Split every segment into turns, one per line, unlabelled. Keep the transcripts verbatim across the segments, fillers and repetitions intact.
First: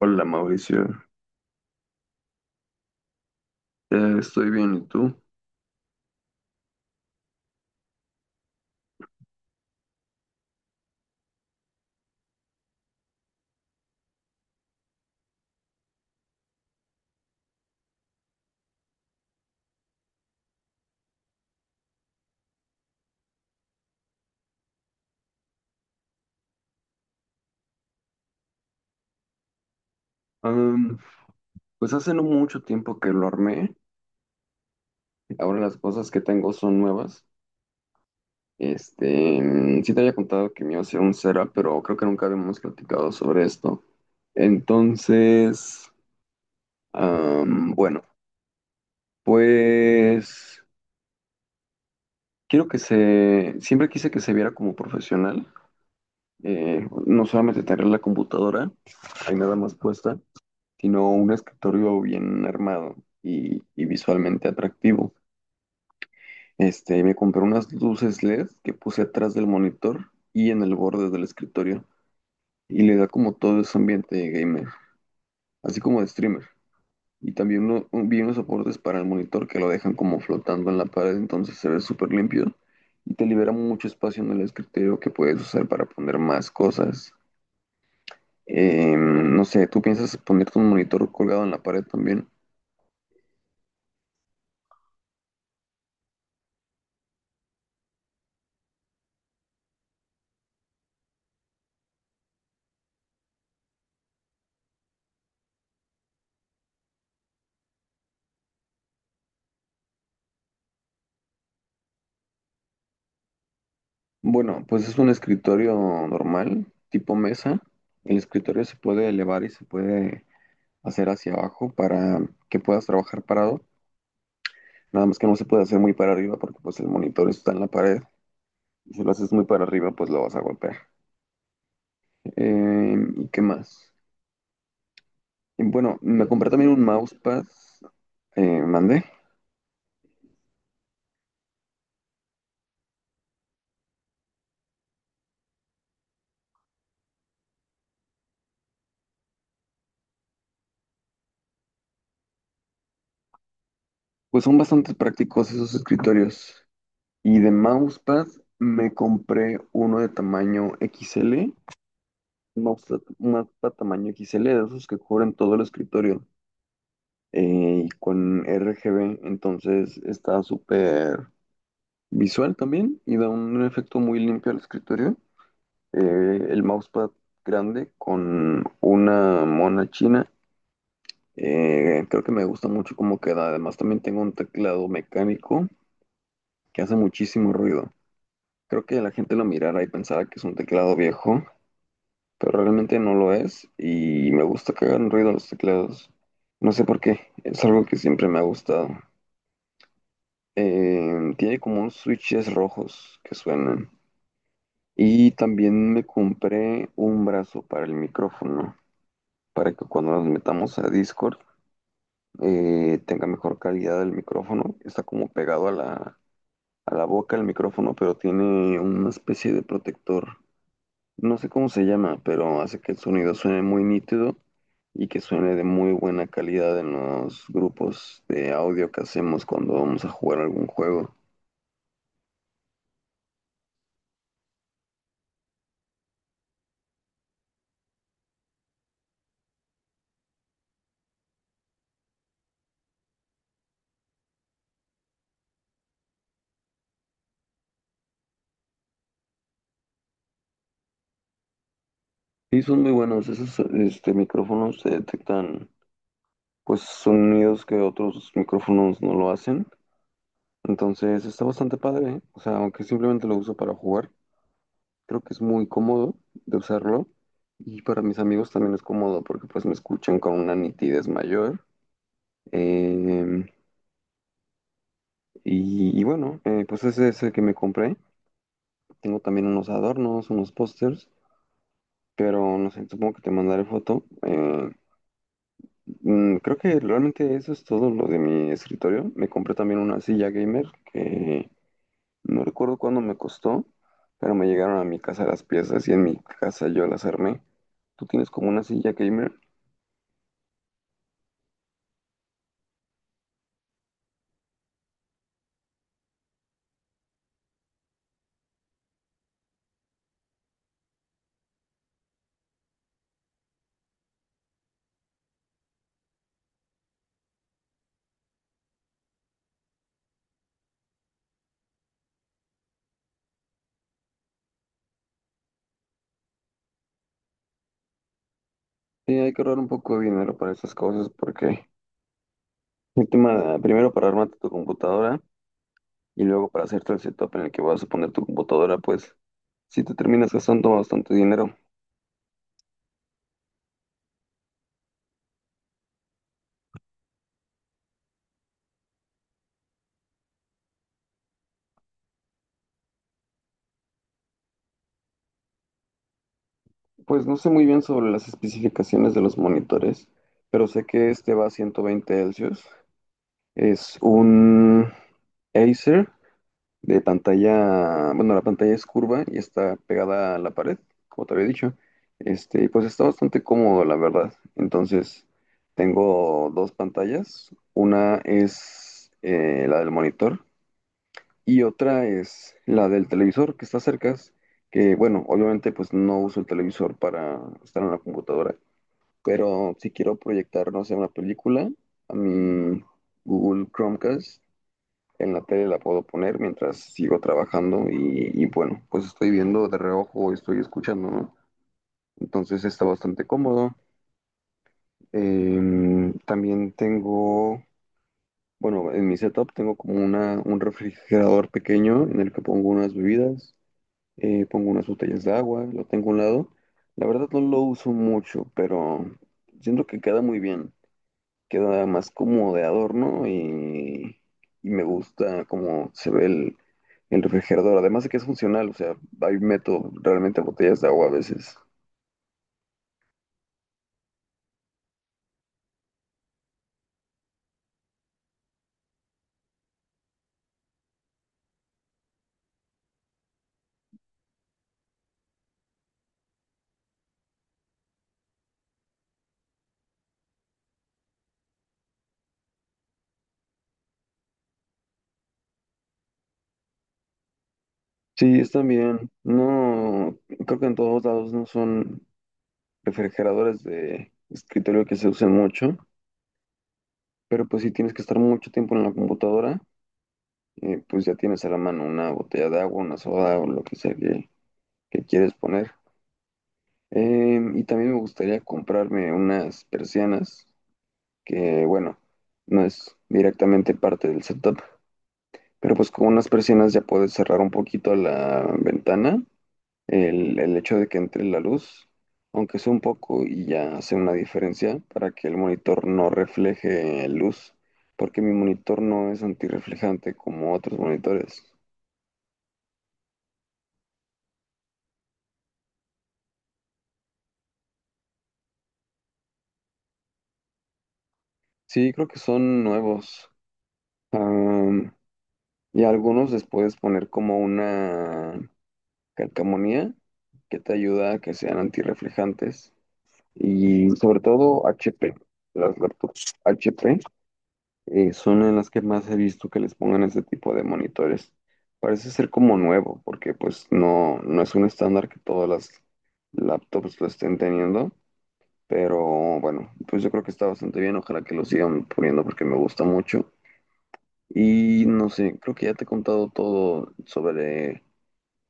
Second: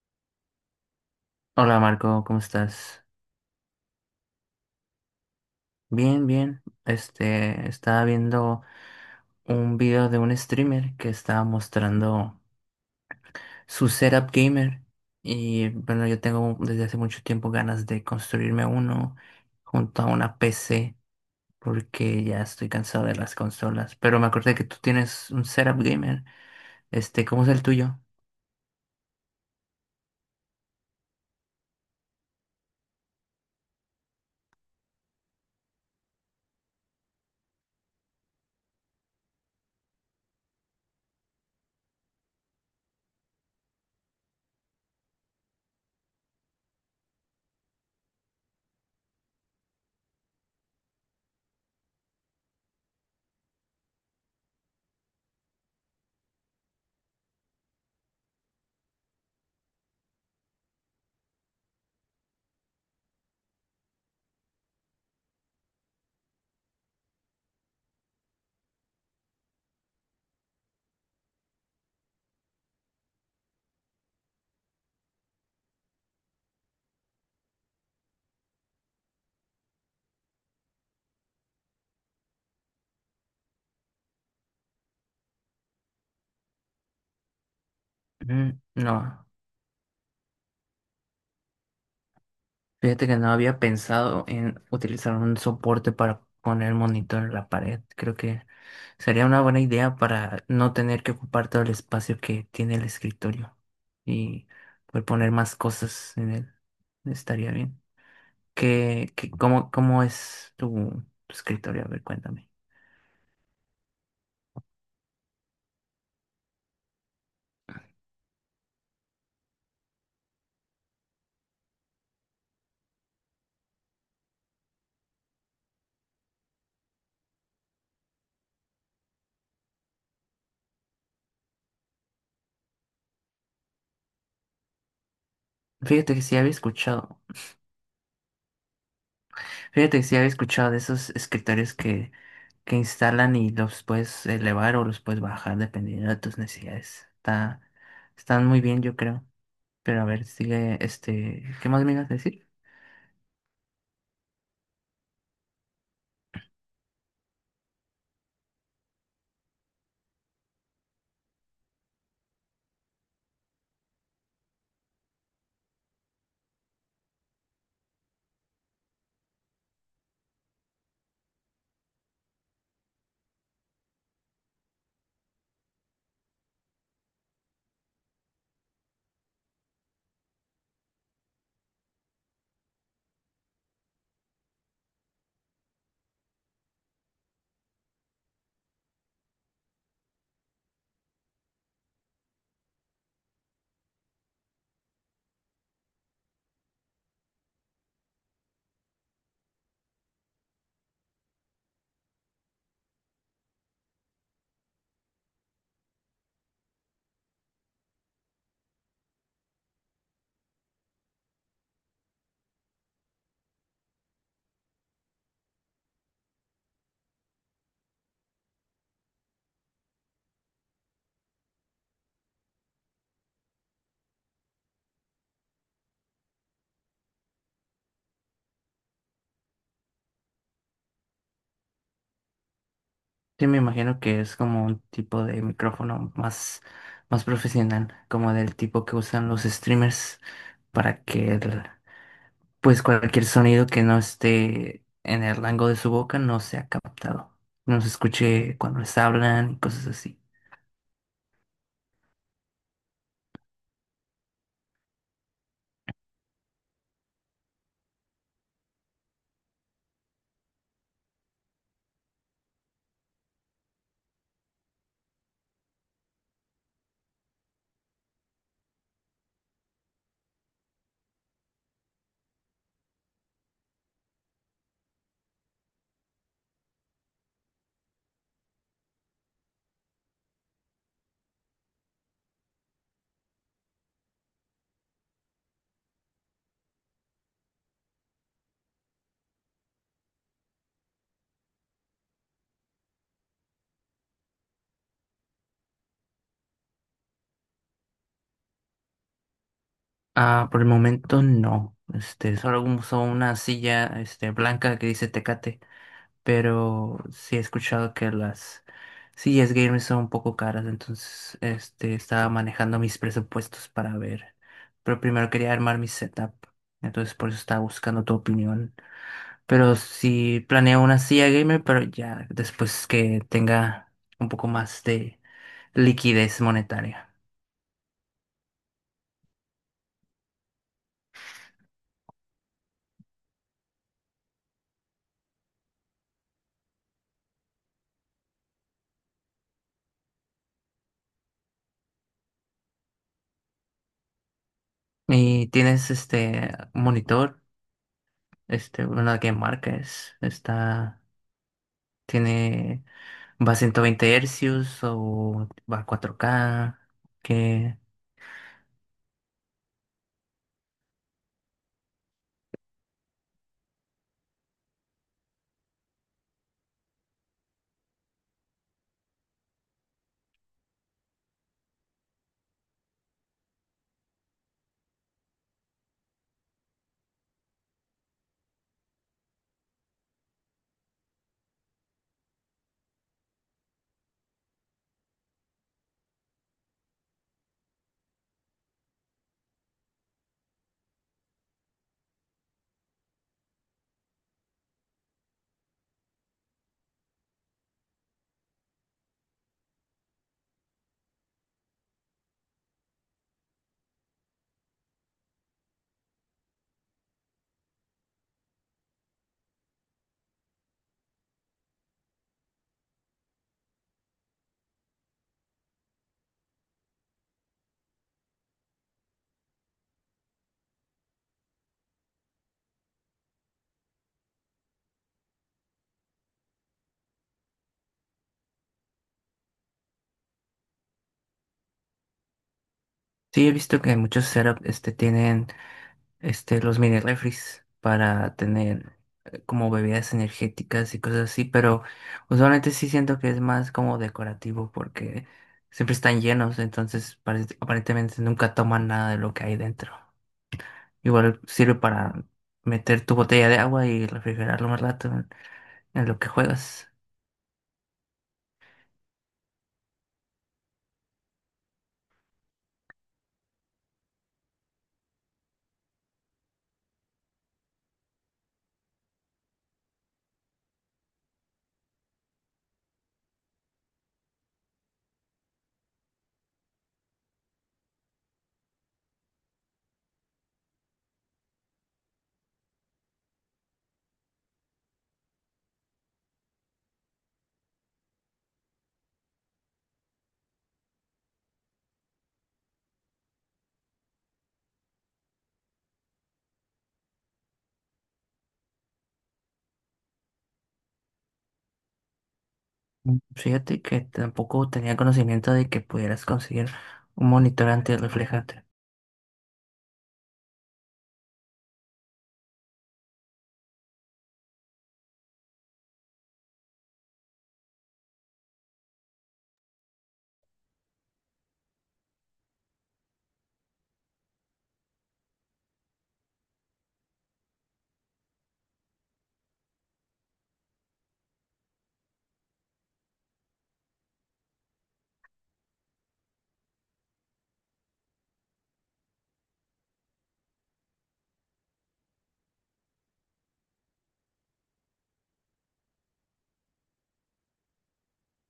Hola Mauricio.
Hola Marco, ¿cómo estás?
Eh, estoy bien, ¿y tú?
Bien, bien. Este, estaba viendo un video de un streamer que estaba mostrando su setup gamer y bueno, yo tengo desde hace mucho tiempo ganas de construirme uno junto a una P C porque ya estoy cansado de las consolas, pero me acordé que tú tienes un setup gamer. Este, ¿cómo es el tuyo?
Am, pues hace no mucho tiempo que lo armé, ahora las cosas que tengo son nuevas. Este, mm, sí te había contado que me iba a hacer un setup, pero creo que nunca habíamos platicado sobre esto. Entonces, am, bueno, pues quiero que se, siempre quise que se viera como profesional, eh, no solamente tener la computadora ahí nada más puesta, sino un escritorio bien armado y, y visualmente atractivo. Este, me compré unas luces L E D que puse atrás del monitor y en el borde del escritorio, y le da como todo ese ambiente de gamer, así como de streamer. Y también uno, un- vi unos soportes para el monitor que lo dejan como flotando en la pared, entonces se ve súper limpio y te libera mucho espacio en el escritorio que puedes usar para poner más cosas.
Mm, no.
Em, no sé, ¿tú piensas ponerte un monitor colgado en la pared también?
Fíjate que no había pensado en utilizar un soporte para poner el monitor en la pared. Creo que sería una buena idea para no tener que ocupar todo el espacio que tiene el escritorio y poder poner más cosas en él. Estaría bien. ¿Qué, qué- cómo, cómo es tu, tu escritorio? A ver, cuéntame.
Bueno, pues es un escritorio normal, tipo mesa. El escritorio se puede elevar y se puede hacer hacia abajo para que puedas trabajar parado. Nada más que no se puede hacer muy para arriba porque pues el monitor está en la pared. Si lo haces muy para arriba, pues lo vas a golpear. Eh, ¿y qué más? Y bueno,
Fíjate que
me
sí
compré
había
también un
escuchado.
mousepad. Eh, mandé.
Fíjate que sí había escuchado de esos escritorios que, que instalan y los puedes elevar o los puedes bajar dependiendo de tus necesidades. Está, están muy bien, yo creo. Pero a ver, sigue, este, ¿qué más me ibas a decir?
Pues son bastante prácticos esos escritorios. Y de mousepad me compré uno de tamaño X L, un mousepad un mousepad tamaño X L, de esos que cubren todo el escritorio, eh, y con R G B, entonces está súper visual también y da un efecto muy limpio al escritorio. Eh, el mousepad grande con una mona china, eh, creo que me gusta mucho cómo queda. Además, también tengo un teclado mecánico que hace muchísimo ruido. Creo que la gente lo mirara y pensara que es un teclado viejo, pero realmente no lo es y me gusta que hagan ruido los teclados. No sé por qué, es algo que siempre me ha gustado. Eh, tiene como unos switches rojos que suenan. Y también me compré un brazo para el micrófono, para que cuando nos metamos a Discord eh, tenga mejor calidad el micrófono. Está como pegado a la, a la boca el micrófono, pero tiene una especie de protector. No sé cómo se llama, pero hace que el sonido suene muy nítido y que suene de muy buena calidad en los grupos de audio que hacemos cuando vamos a jugar algún juego.
Sí, me imagino que es como un tipo de micrófono más, más profesional, como del tipo que usan los streamers para que el- pues cualquier sonido que no esté en el rango de su boca no sea captado, no se escuche cuando les hablan y cosas así.
Y son muy buenos, esos este, micrófonos se detectan pues sonidos que otros micrófonos no lo hacen. Entonces está bastante padre, ¿eh? O sea, aunque simplemente lo uso para jugar, creo que es muy cómodo de usarlo. Y para mis amigos también es cómodo porque pues me escuchan con una nitidez mayor. Eh, Y, y bueno, eh, pues ese es el que me compré. Tengo también unos adornos, unos pósters, pero no sé, supongo que te mandaré foto. Eh, mm, creo que realmente eso es todo lo de mi escritorio. Me compré también una silla gamer que no recuerdo cuándo me costó, pero me llegaron a mi casa las piezas y en mi casa yo las armé. ¿Tú tienes como una silla gamer?
Ah, por el momento no. Este, solo uso una silla, este, blanca que dice Tecate, pero sí he escuchado que las sillas gamers son un poco caras, entonces, este, estaba manejando mis presupuestos para ver. Pero primero quería armar mi setup, entonces por eso estaba buscando tu opinión. Pero sí planeo una silla gamer, pero ya después que tenga un poco más de liquidez monetaria.
Sí, hay que ahorrar un poco de dinero para esas cosas porque el tema, primero para armarte tu computadora y luego para hacerte el setup en el que vas a poner tu computadora, pues si te terminas gastando bastante dinero.
¿Y tienes este monitor? Este, bueno, la que marca es, está, tiene, va a ciento veinte hercios o va a cuatro K,
Pues no sé muy
que
bien sobre las especificaciones de los monitores, pero sé que este va a ciento veinte Hz. Es un Acer de pantalla, bueno, la pantalla es curva y está pegada a la pared, como te había dicho. Este, y pues está bastante cómodo, la verdad. Entonces, tengo dos pantallas. Una es eh, la del monitor. Y otra es la del televisor que está cerca, que bueno, obviamente pues no uso el televisor para estar en la computadora, pero si quiero proyectar, no sé, una película, a mi Google Chromecast en la tele la puedo poner mientras sigo trabajando y, y, bueno, pues estoy viendo de reojo, o estoy escuchando, ¿no? Entonces está bastante cómodo. Em, también tengo, bueno, en mi setup tengo como una, un refrigerador pequeño en el que pongo unas bebidas, eh, pongo unas botellas de agua, lo tengo a un lado. La verdad no lo uso mucho, pero siento que queda muy bien. Queda más como de adorno y, y me gusta cómo se ve el, el refrigerador. Además de que es funcional, o sea, ahí meto realmente botellas de agua a veces.
sí he visto que muchos setups este, tienen, este, los mini refris para tener eh, como bebidas energéticas y cosas así, pero usualmente sí siento que es más como decorativo porque siempre están llenos, entonces parece- aparentemente nunca toman nada de lo que hay dentro. Igual sirve para meter tu botella de agua y refrigerarlo más rato en lo que juegas.
Sí, están bien. No, creo que en todos lados no son refrigeradores de escritorio que se usen mucho, pero pues sí tienes que estar mucho tiempo en la computadora, eh, pues ya tienes a la mano una botella de agua, una soda o lo que sea que, que quieres poner. Eh, y también me gustaría comprarme unas persianas, que bueno, no es directamente parte del setup, pero pues con unas persianas ya puedes cerrar un poquito la ventana, el, el hecho de que entre la luz, aunque sea un poco, y ya hace una diferencia para que el monitor no refleje luz, porque mi monitor no es antirreflejante como otros monitores.
Mm, fíjate que tampoco tenía conocimiento de que pudieras conseguir un monitor antirreflejante.
Sí, creo que son nuevos. Am, y algunos les puedes poner como una calcamonía que te ayuda a que sean antirreflejantes. Y sobre todo H P. Las laptops H P eh, son en las que más he visto que les pongan este tipo de monitores. Parece ser como nuevo, porque pues no, no es un estándar que todas las laptops lo estén teniendo. Pero bueno, pues yo creo que está bastante bien. Ojalá que lo sigan poniendo porque me gusta mucho. Y no sé, creo que ya te he contado todo sobre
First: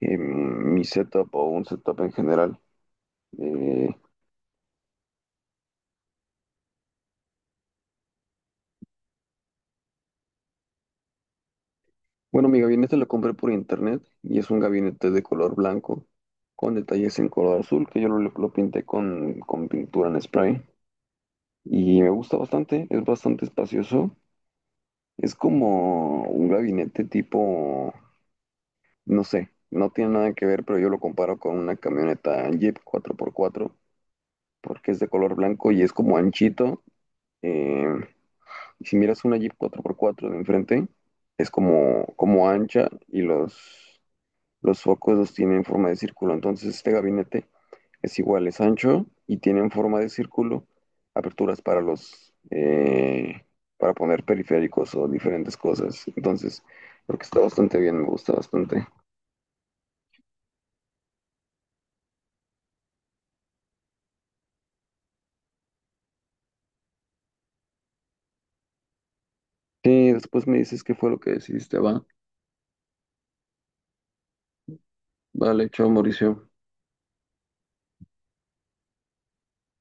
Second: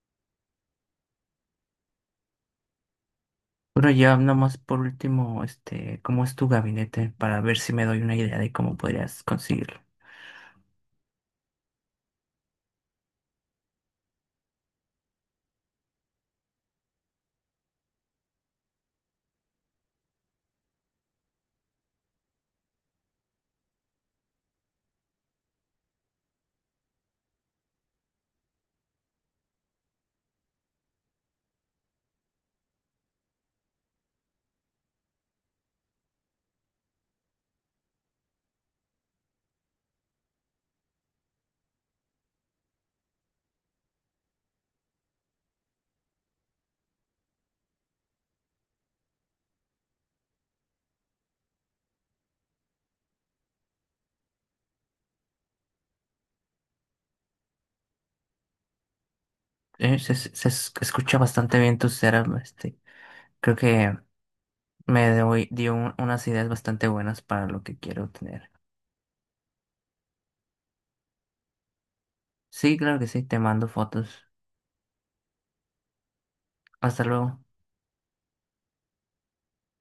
eh, mi setup o un setup en general. Eh,
Bueno, ya nomás por último, este, ¿cómo es tu gabinete? Para ver si me doy una idea de cómo podrías conseguirlo.
bueno, mi gabinete lo compré por internet y es un gabinete de color blanco con detalles en color azul que yo lo, lo pinté con, con pintura en spray y me gusta bastante, es bastante espacioso. Es como un gabinete tipo, no sé, no tiene nada que ver, pero yo lo comparo con una camioneta Jeep cuatro por cuatro porque es de color blanco y es como anchito. Eh, si miras una Jeep cuatro por cuatro de enfrente, es como, como ancha y los, los focos los tienen en forma de círculo. Entonces este gabinete es igual, es ancho y tienen forma de círculo, aperturas para los eh, para poner periféricos o diferentes cosas. Entonces, creo que está bastante bien, me gusta bastante.
Eh, se, se- se escucha bastante bien tu setup, este. Creo que Me doy- dio un- unas ideas bastante buenas para lo que quiero tener.
Sí, después me dices qué fue lo que decidiste, va.
Sí, claro que sí, te mando fotos.
Vale, chao Mauricio.
Hasta luego.